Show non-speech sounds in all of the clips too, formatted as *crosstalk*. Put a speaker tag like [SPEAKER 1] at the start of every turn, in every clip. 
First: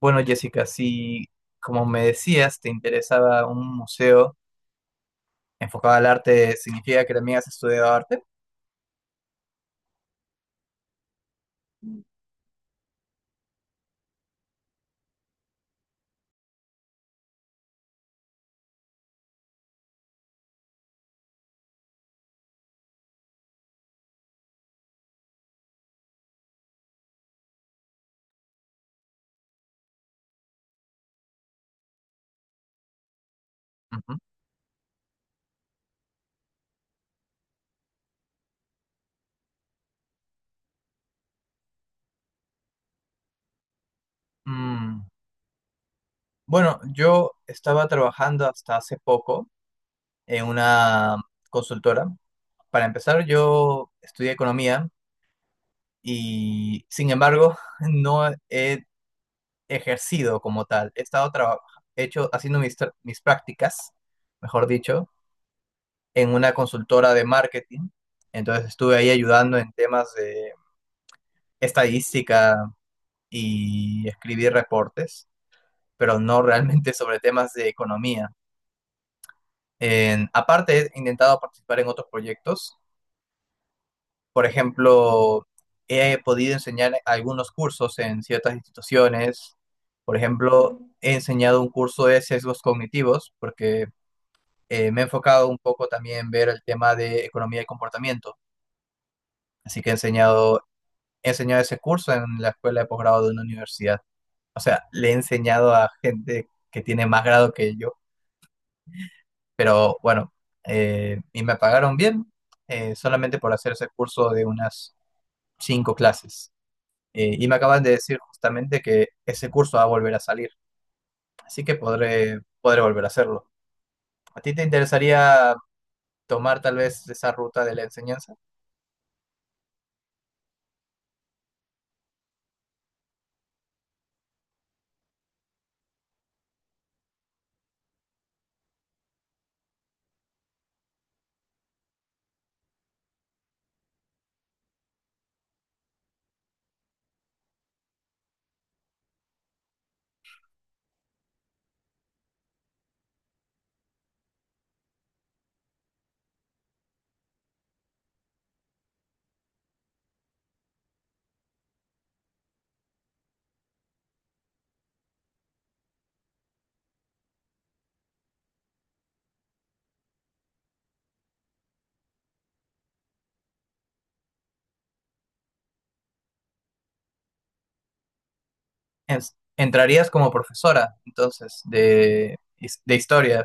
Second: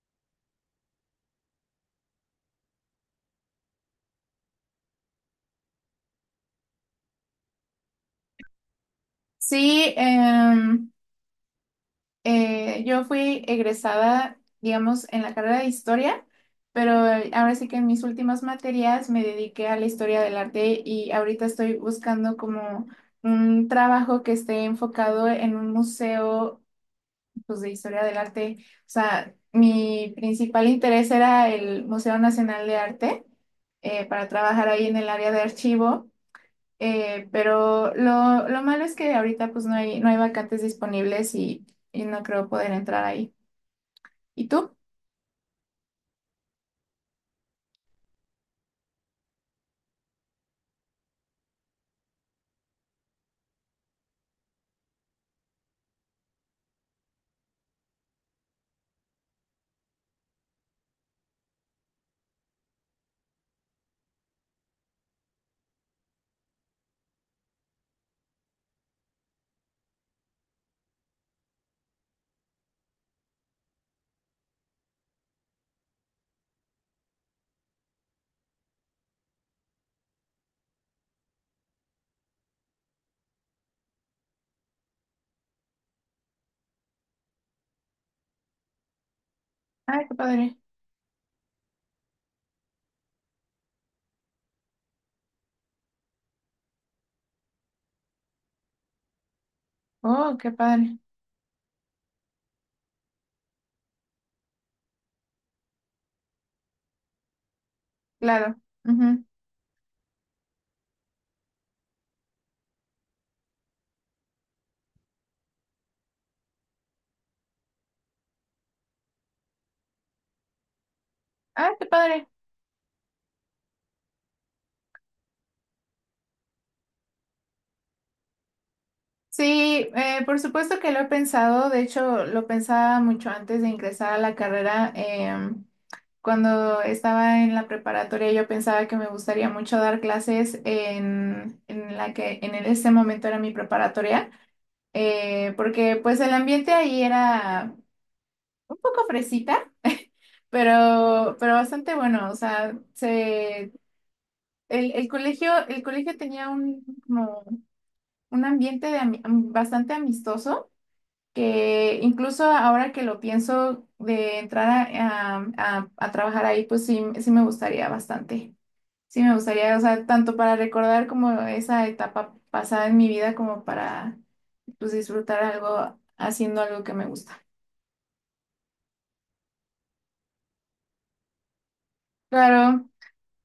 [SPEAKER 1] Bueno, Jessica, si como me decías, te interesaba un museo enfocado al arte, ¿significa que también has estudiado arte?
[SPEAKER 2] Sí, yo fui egresada, digamos, en la carrera de historia, pero ahora sí que en mis últimas materias me dediqué a la historia del arte y ahorita estoy buscando como un trabajo que esté enfocado en un museo, pues, de historia del arte. O sea, mi principal interés era el Museo Nacional de Arte
[SPEAKER 1] Ujú.
[SPEAKER 2] para trabajar ahí en el área de archivo. Pero lo malo es que ahorita pues no hay vacantes disponibles y no creo poder entrar ahí. ¿Y tú?
[SPEAKER 1] Mm, Bueno, yo estaba trabajando hasta hace poco en una consultora. Para empezar, yo estudié economía y, sin embargo, *laughs* no he ejercido como tal. He estado haciendo mis prácticas, mejor dicho, en una consultora de marketing. Entonces estuve ahí ayudando en temas de estadística y escribir reportes, pero no realmente sobre temas de economía. Aparte, he intentado participar en otros proyectos. Por ejemplo, he podido enseñar algunos cursos en ciertas instituciones.
[SPEAKER 2] Ay, qué
[SPEAKER 1] Por
[SPEAKER 2] padre.
[SPEAKER 1] ejemplo, he enseñado un curso de sesgos cognitivos porque me he enfocado un poco también en ver el tema de economía y comportamiento. Así que he
[SPEAKER 2] Oh, qué
[SPEAKER 1] enseñado,
[SPEAKER 2] padre.
[SPEAKER 1] he enseñado ese curso en la escuela de posgrado de una universidad. O sea, le he enseñado a gente que tiene más grado que yo,
[SPEAKER 2] Claro. Ujú.
[SPEAKER 1] pero bueno, y me pagaron bien, solamente por hacer ese curso de unas cinco clases. Y me acaban de decir justamente que ese curso va a volver a salir, así
[SPEAKER 2] Ay,
[SPEAKER 1] que
[SPEAKER 2] qué padre.
[SPEAKER 1] podré volver a hacerlo. ¿A ti te interesaría tomar tal vez esa ruta de la enseñanza?
[SPEAKER 2] Sí, por supuesto que lo he pensado. De hecho, lo pensaba mucho antes de ingresar a la carrera. Cuando estaba en la preparatoria, yo pensaba que me gustaría mucho dar clases en la que en ese momento era mi preparatoria porque pues el ambiente ahí era un poco fresita, pero bastante bueno. O sea, se, el, el colegio tenía un, como un ambiente de bastante amistoso, que incluso ahora que lo pienso de entrar a, a trabajar ahí, pues sí, sí me gustaría bastante. Sí me gustaría, o sea, tanto para recordar como esa etapa pasada en mi vida, como para pues disfrutar algo haciendo algo que me gusta.
[SPEAKER 1] En- ¿Entrarías como profesora, entonces, de,
[SPEAKER 2] Claro.
[SPEAKER 1] de historia,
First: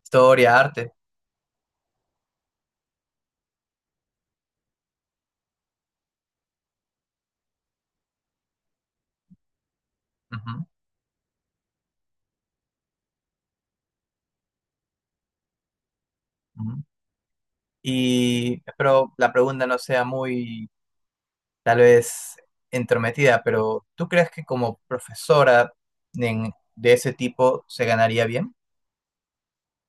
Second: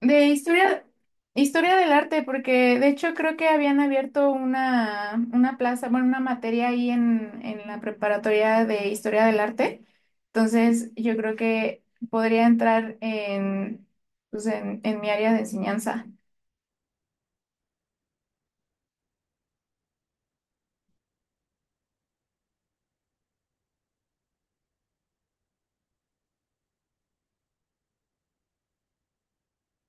[SPEAKER 2] De historia,
[SPEAKER 1] arte?
[SPEAKER 2] historia del arte, porque de hecho creo que habían abierto una plaza, bueno, una materia ahí en la preparatoria de historia del arte.
[SPEAKER 1] Ujú,
[SPEAKER 2] Entonces, yo creo que podría entrar en, pues, en mi área de enseñanza.
[SPEAKER 1] ujú. Y espero la pregunta no sea muy tal vez entrometida, pero ¿tú crees que como profesora, de ese tipo, se ganaría bien?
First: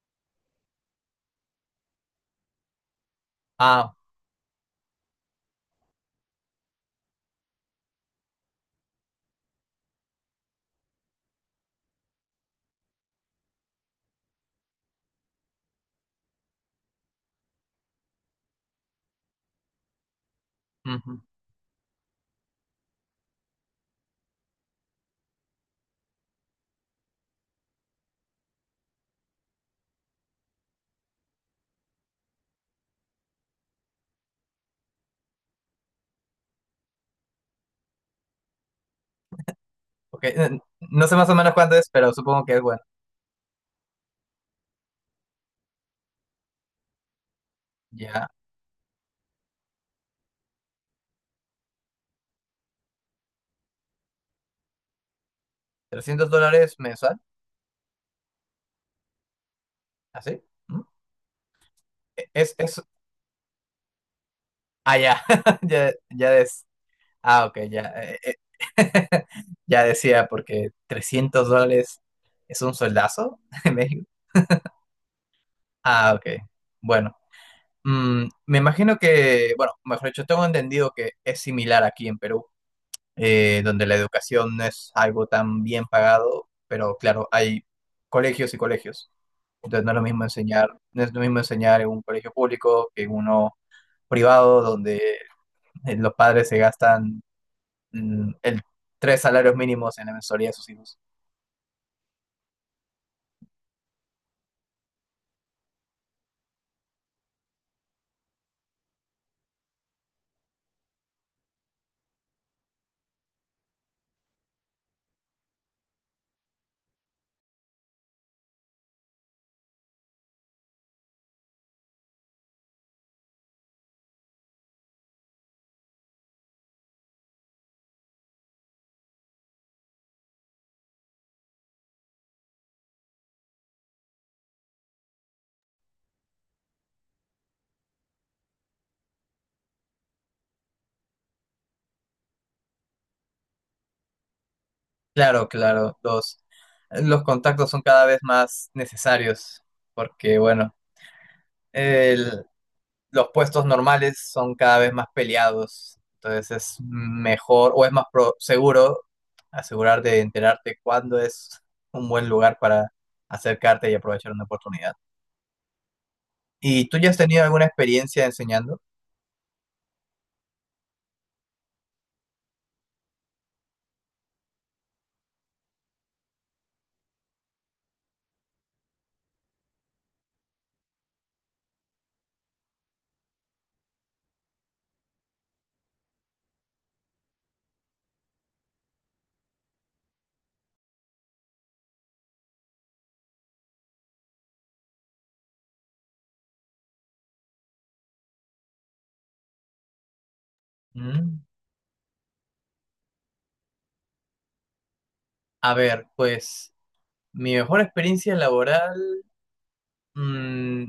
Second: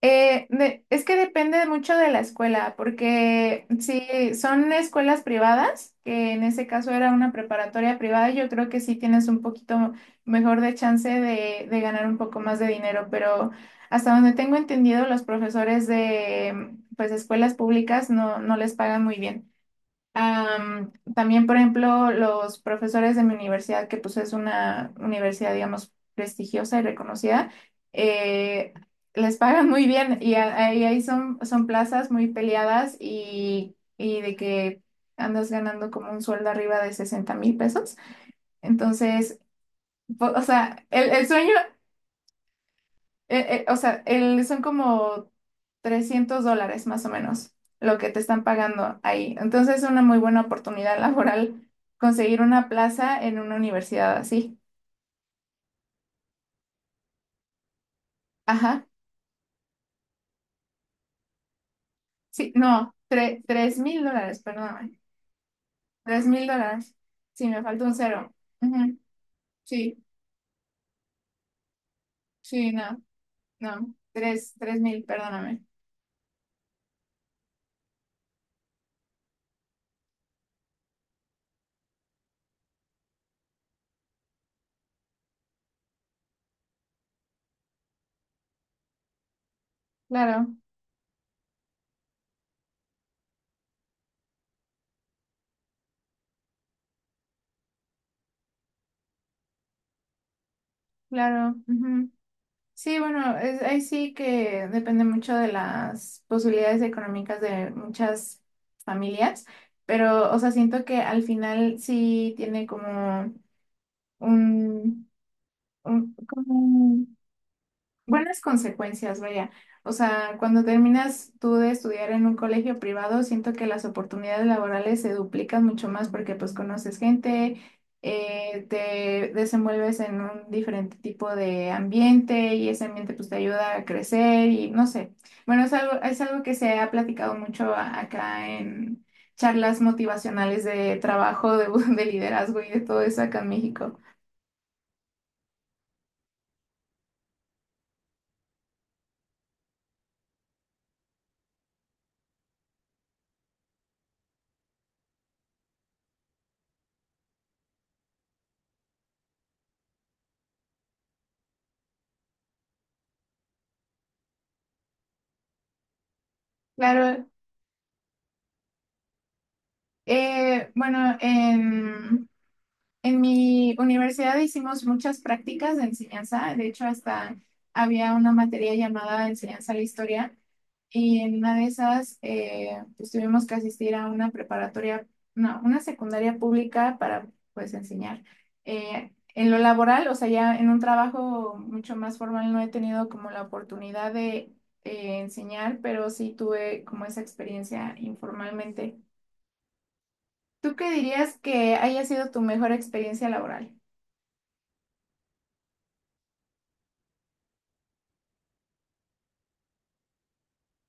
[SPEAKER 2] Es que depende mucho de la escuela, porque
[SPEAKER 1] Ah,
[SPEAKER 2] si son escuelas privadas, que en ese caso era una preparatoria privada, yo creo que sí tienes un poquito mejor de chance de ganar un poco más de dinero, pero hasta donde tengo entendido, los profesores de pues escuelas públicas no, no les pagan muy bien.
[SPEAKER 1] ujú,
[SPEAKER 2] También, por ejemplo, los profesores de mi universidad, que pues es una universidad, digamos, prestigiosa y reconocida, eh, les pagan muy bien y ahí son, son plazas muy peleadas y de que andas ganando como un sueldo arriba de 60.000 pesos. Entonces,
[SPEAKER 1] ok.
[SPEAKER 2] o sea,
[SPEAKER 1] No sé
[SPEAKER 2] el
[SPEAKER 1] más o
[SPEAKER 2] sueño
[SPEAKER 1] menos cuánto es, pero supongo que es bueno.
[SPEAKER 2] o sea, son como $300 más o menos lo que te
[SPEAKER 1] Ya,
[SPEAKER 2] están pagando ahí. Entonces es una muy buena oportunidad *laughs* laboral conseguir una plaza en una universidad así.
[SPEAKER 1] $300 mensual,
[SPEAKER 2] Ajá.
[SPEAKER 1] ¿así? ¿Mm? E-
[SPEAKER 2] Sí,
[SPEAKER 1] Es, es,
[SPEAKER 2] no, $3.000, perdóname.
[SPEAKER 1] ah, ya, *laughs*
[SPEAKER 2] Tres
[SPEAKER 1] ya
[SPEAKER 2] mil
[SPEAKER 1] es,
[SPEAKER 2] dólares.
[SPEAKER 1] ah,
[SPEAKER 2] Sí,
[SPEAKER 1] ok,
[SPEAKER 2] me
[SPEAKER 1] ya.
[SPEAKER 2] falta un cero. Ujú.
[SPEAKER 1] *laughs* Ya
[SPEAKER 2] Sí,
[SPEAKER 1] decía, porque $300 es
[SPEAKER 2] sí,
[SPEAKER 1] un
[SPEAKER 2] no,
[SPEAKER 1] soldazo *laughs* en
[SPEAKER 2] no.
[SPEAKER 1] México.
[SPEAKER 2] 3.000, perdóname.
[SPEAKER 1] Ah, ok, bueno. Me imagino que, bueno, mejor dicho, tengo entendido que es similar aquí en Perú, donde la educación no es algo tan bien pagado, pero claro, hay colegios y colegios. Entonces no es lo mismo
[SPEAKER 2] Claro,
[SPEAKER 1] enseñar, no es lo mismo enseñar en un colegio público que en uno privado, donde los padres se gastan, mm, el tres salarios mínimos en la mensualidad de sus hijos.
[SPEAKER 2] claro. Ujú. Sí, bueno, es, ahí sí que depende mucho de las posibilidades económicas de muchas familias, pero, o sea, siento que al final sí tiene como un, un, como buenas consecuencias, vaya. O sea, cuando terminas tú de estudiar en un colegio privado, siento que las oportunidades laborales se duplican mucho más porque pues conoces gente, te desenvuelves en un diferente tipo de ambiente y ese ambiente pues te ayuda a crecer y no sé. Bueno, es algo que se ha platicado mucho acá en charlas motivacionales de trabajo, de, *laughs* de liderazgo y de todo eso acá en México.
[SPEAKER 1] Claro, claro, los contactos son cada vez más necesarios, porque bueno, el, los puestos normales son cada vez más peleados, entonces es mejor o es más seguro asegurarte de enterarte cuándo es un buen lugar para acercarte y aprovechar una oportunidad. ¿Y tú ya has
[SPEAKER 2] Claro.
[SPEAKER 1] tenido alguna experiencia enseñando?
[SPEAKER 2] Eh, bueno, en En mi universidad hicimos muchas prácticas de enseñanza, de hecho hasta había una materia llamada enseñanza a la historia y en una de esas pues tuvimos que asistir a una preparatoria, no, una secundaria pública para pues enseñar. En lo laboral, o sea, ya en un trabajo mucho más formal no he tenido como la oportunidad de enseñar, pero sí tuve como esa experiencia informalmente. ¿Tú qué
[SPEAKER 1] Mm,
[SPEAKER 2] dirías que haya sido tu mejor experiencia laboral?
[SPEAKER 1] A ver, pues mi mejor experiencia laboral, mm,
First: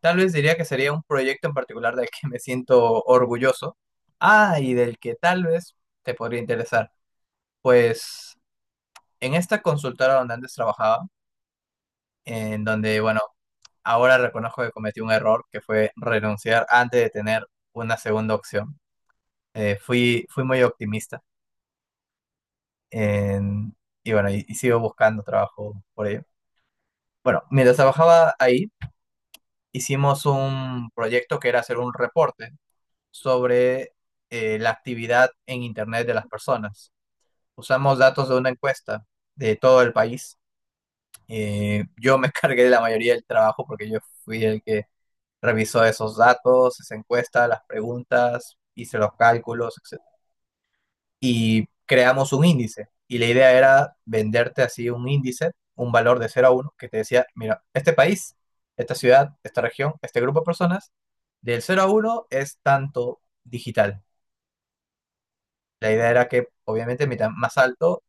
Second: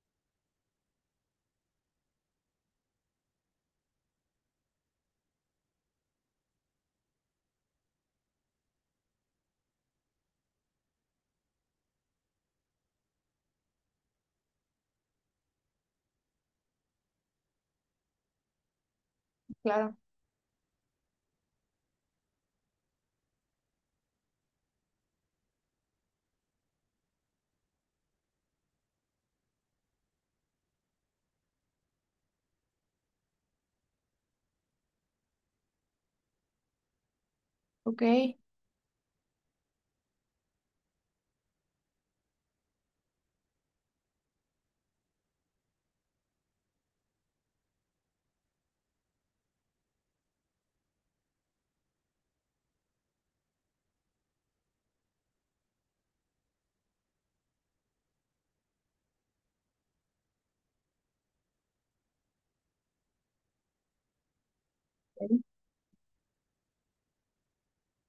[SPEAKER 1] tal vez diría que sería un proyecto en particular del que me siento orgulloso. Ah, y del que tal vez te podría interesar. Pues en esta consultora donde antes trabajaba, en donde, bueno, ahora reconozco que cometí un error que fue renunciar antes de tener una segunda opción.
[SPEAKER 2] Claro.
[SPEAKER 1] Fui muy optimista, en- y bueno, y sigo buscando trabajo por ello. Bueno, mientras trabajaba ahí, hicimos un proyecto que era hacer un reporte sobre, la actividad en Internet de las personas. Usamos
[SPEAKER 2] Ok,
[SPEAKER 1] datos de una encuesta de todo el país. Yo me *laughs* cargué de la mayoría del trabajo porque yo fui el que revisó esos datos, esa encuesta, las preguntas, hice los cálculos, etcétera. Y creamos un índice. Y la idea era venderte así un índice, un valor de cero a uno, que te decía, mira, este país, esta ciudad, esta región, este grupo de personas, del cero a uno es tanto digital. La idea era que, obviamente, mientras más alto,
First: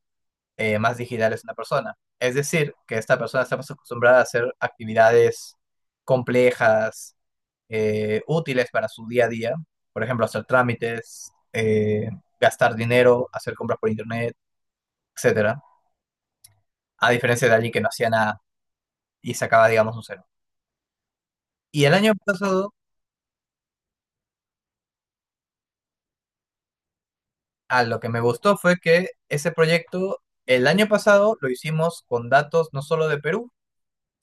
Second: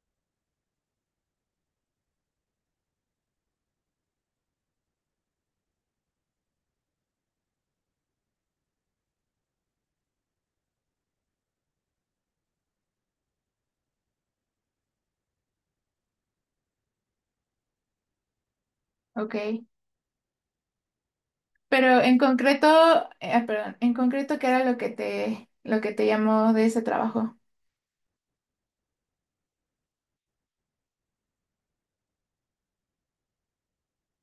[SPEAKER 1] más digital es una persona. Es decir, que esta persona está más acostumbrada a hacer actividades complejas, útiles para su día a día, por ejemplo, hacer trámites, gastar dinero, hacer compras por internet, etcétera, a diferencia de alguien que no hacía nada y
[SPEAKER 2] ok.
[SPEAKER 1] sacaba, digamos, un cero. Y el
[SPEAKER 2] Pero
[SPEAKER 1] año
[SPEAKER 2] en
[SPEAKER 1] pasado,
[SPEAKER 2] concreto, perdón, en concreto, ¿qué era lo que te llamó de ese trabajo?
[SPEAKER 1] a lo que me gustó fue que ese proyecto, el año pasado, lo hicimos con datos no solo de Perú,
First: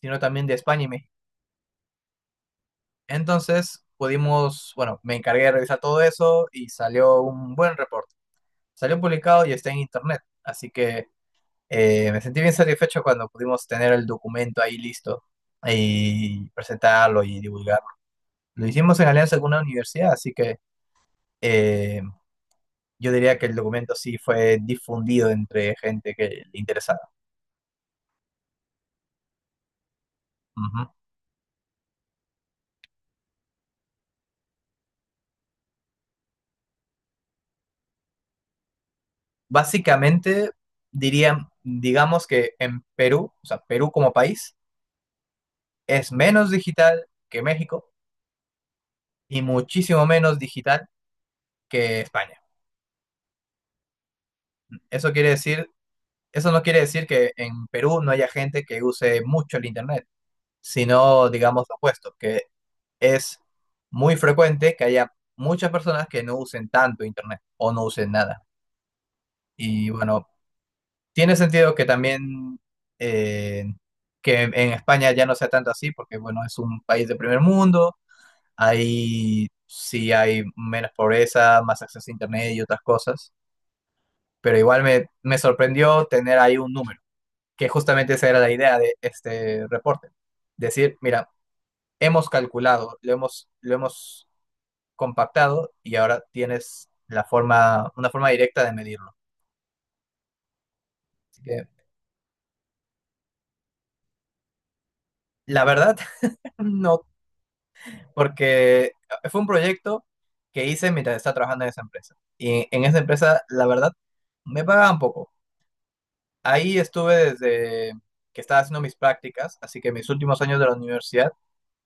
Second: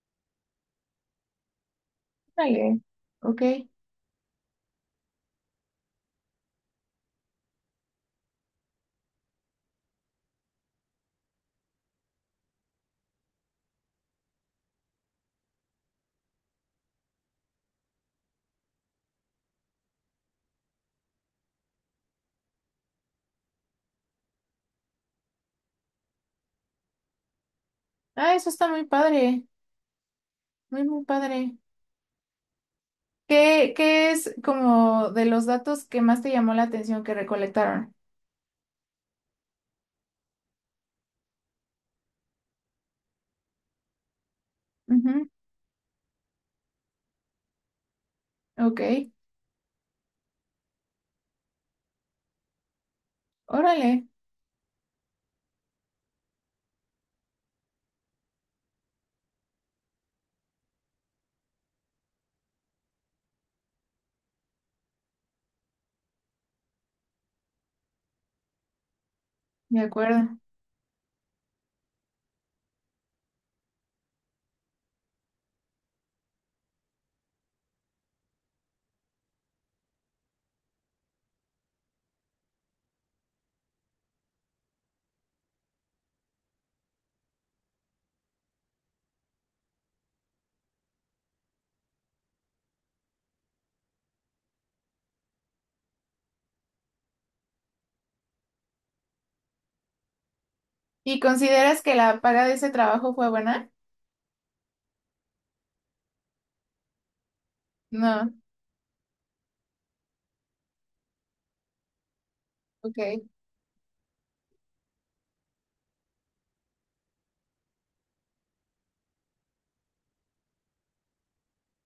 [SPEAKER 1] sino también de España y México.
[SPEAKER 2] Vale. Ok.
[SPEAKER 1] Entonces pudimos, bueno, me encargué de revisar todo eso y salió un buen reporte. Salió publicado y está en internet, así que me sentí bien satisfecho cuando pudimos tener el documento ahí listo y presentarlo y divulgarlo. Lo hicimos en alianza con una universidad, así que eh, yo diría que el documento sí fue difundido entre gente que le interesaba.
[SPEAKER 2] Ah, eso está muy padre, muy,
[SPEAKER 1] Ujú.
[SPEAKER 2] muy padre. ¿Qué, qué es como de los datos que más te llamó la atención que recolectaron?
[SPEAKER 1] Básicamente, diría, digamos que en Perú, o sea, Perú como país,
[SPEAKER 2] Ujú.
[SPEAKER 1] es menos digital que México
[SPEAKER 2] Ok,
[SPEAKER 1] y muchísimo menos digital que España.
[SPEAKER 2] órale,
[SPEAKER 1] Eso quiere decir, eso no quiere decir que en Perú no haya gente que use mucho el Internet, sino digamos lo opuesto, que es muy frecuente que haya muchas personas que no usen tanto internet o no usen nada.
[SPEAKER 2] de
[SPEAKER 1] Y bueno,
[SPEAKER 2] acuerdo.
[SPEAKER 1] tiene sentido que también, eh, que en España ya no sea tanto así, porque bueno, es un país de primer mundo, ahí sí hay menos pobreza, más acceso a internet y otras cosas, pero igual me sorprendió tener ahí un número, que justamente esa era la idea de este reporte. Decir, mira, hemos calculado, lo hemos compactado y ahora tienes la forma, una forma directa de medirlo.
[SPEAKER 2] ¿Y
[SPEAKER 1] Así que,
[SPEAKER 2] consideras que la paga de ese trabajo fue buena?
[SPEAKER 1] la verdad, *laughs* no,
[SPEAKER 2] No,
[SPEAKER 1] porque fue un proyecto que hice mientras estaba trabajando en esa empresa. Y en esa
[SPEAKER 2] ok,
[SPEAKER 1] empresa, la verdad, me pagaban poco. Ahí estuve desde que estaba haciendo mis prácticas, así que mis últimos años de la universidad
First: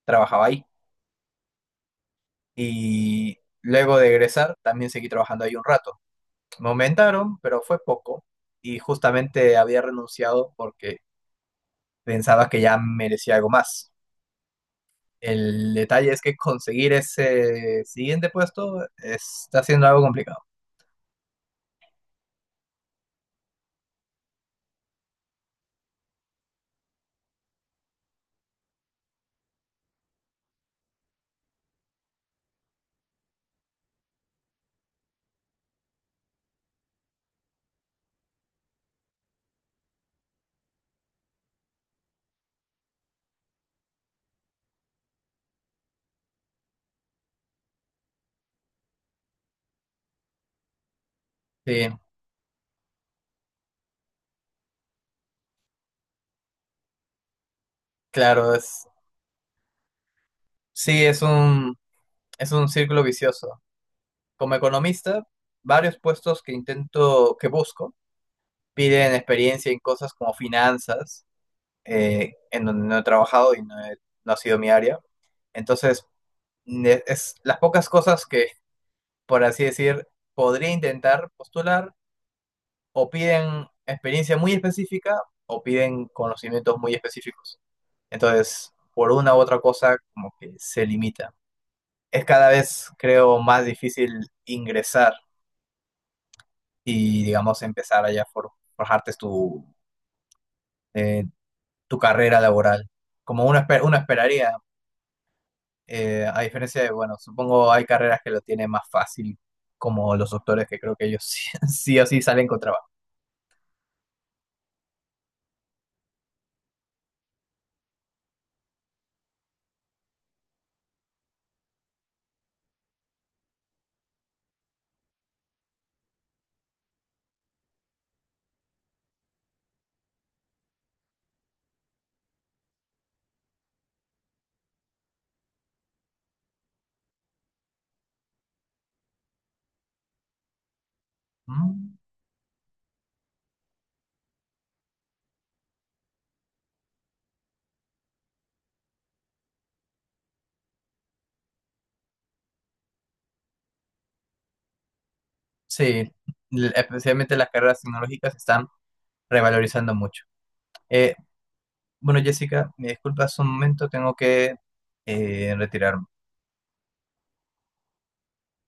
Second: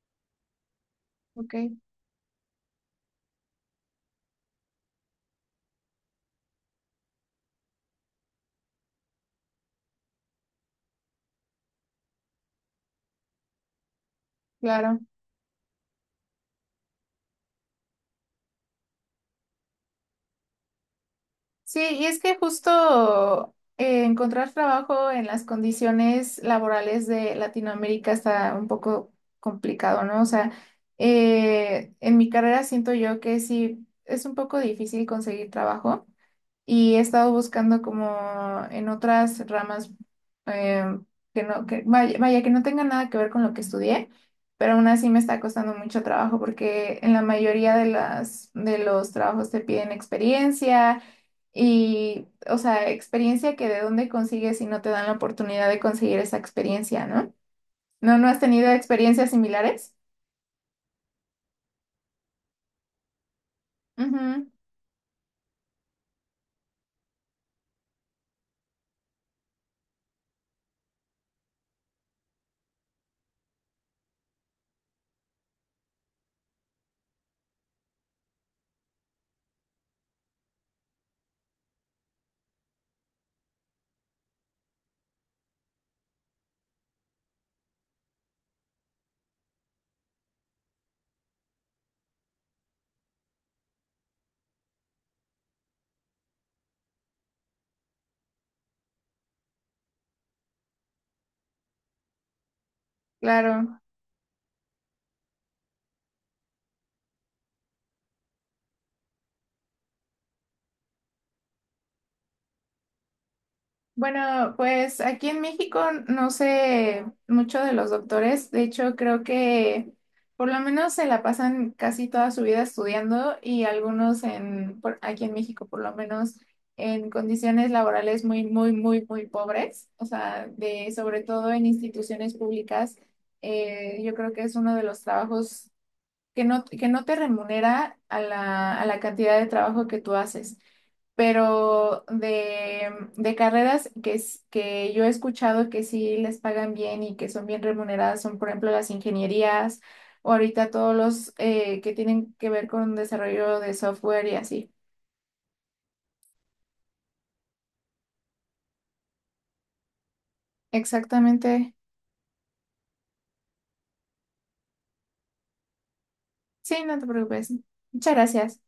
[SPEAKER 1] trabajaba ahí.
[SPEAKER 2] ok,
[SPEAKER 1] Y luego de egresar, también seguí trabajando ahí un rato. Me aumentaron, pero fue poco. Y justamente había renunciado porque pensaba que ya merecía algo más.
[SPEAKER 2] claro.
[SPEAKER 1] El detalle es que conseguir ese siguiente puesto está siendo algo complicado.
[SPEAKER 2] Sí, y es que justo encontrar trabajo en las condiciones laborales de Latinoamérica está un poco complicado, ¿no? O sea, en mi carrera siento yo que sí es un poco difícil conseguir trabajo y he estado buscando como en otras ramas eh, que no, que vaya, vaya, que no tengan nada que ver con lo que estudié, pero aún así me está costando mucho trabajo porque en la mayoría de las, de los trabajos te piden experiencia
[SPEAKER 1] Sí,
[SPEAKER 2] y, o sea, experiencia que de dónde consigues si no te dan la oportunidad de conseguir esa experiencia, ¿no? ¿No, no has
[SPEAKER 1] claro,
[SPEAKER 2] tenido experiencias similares?
[SPEAKER 1] sí, es un círculo vicioso.
[SPEAKER 2] Ujú,
[SPEAKER 1] Como economista, varios puestos que intento, que busco, piden experiencia en cosas como finanzas, en donde no he trabajado y no ha sido mi área. Entonces, es las pocas cosas que, por así decir, podría intentar postular, o piden experiencia muy específica o piden conocimientos muy específicos. Entonces, por una u otra cosa, como que se limita. Es cada vez, creo, más difícil ingresar y, digamos, empezar allá a forjarte eh, tu carrera laboral. Como uno,
[SPEAKER 2] claro.
[SPEAKER 1] esper- uno esperaría, a diferencia de, bueno, supongo hay carreras que lo tienen más fácil, como los doctores, que creo que ellos *laughs* sí, sí o sí salen con trabajo.
[SPEAKER 2] Bueno, pues aquí en México no sé mucho de los doctores. De hecho, creo que por lo menos se la pasan casi toda su vida estudiando y algunos en, aquí en México por lo menos en condiciones laborales muy, muy, muy, muy pobres. O sea, de, sobre todo en instituciones públicas, yo creo que es uno de los trabajos que no te remunera a la cantidad de trabajo que tú haces
[SPEAKER 1] Mm,
[SPEAKER 2] pero de carreras que, que yo he escuchado que sí les pagan bien y que son bien remuneradas son, por ejemplo, las ingenierías o ahorita todos los que tienen que ver con desarrollo de software y así.
[SPEAKER 1] sí, especialmente las carreras tecnológicas se están revalorizando mucho. Eh,
[SPEAKER 2] Exactamente.
[SPEAKER 1] bueno, Jessica, me disculpas un momento, tengo que retirarme.
[SPEAKER 2] Sí, no te preocupes. Muchas gracias.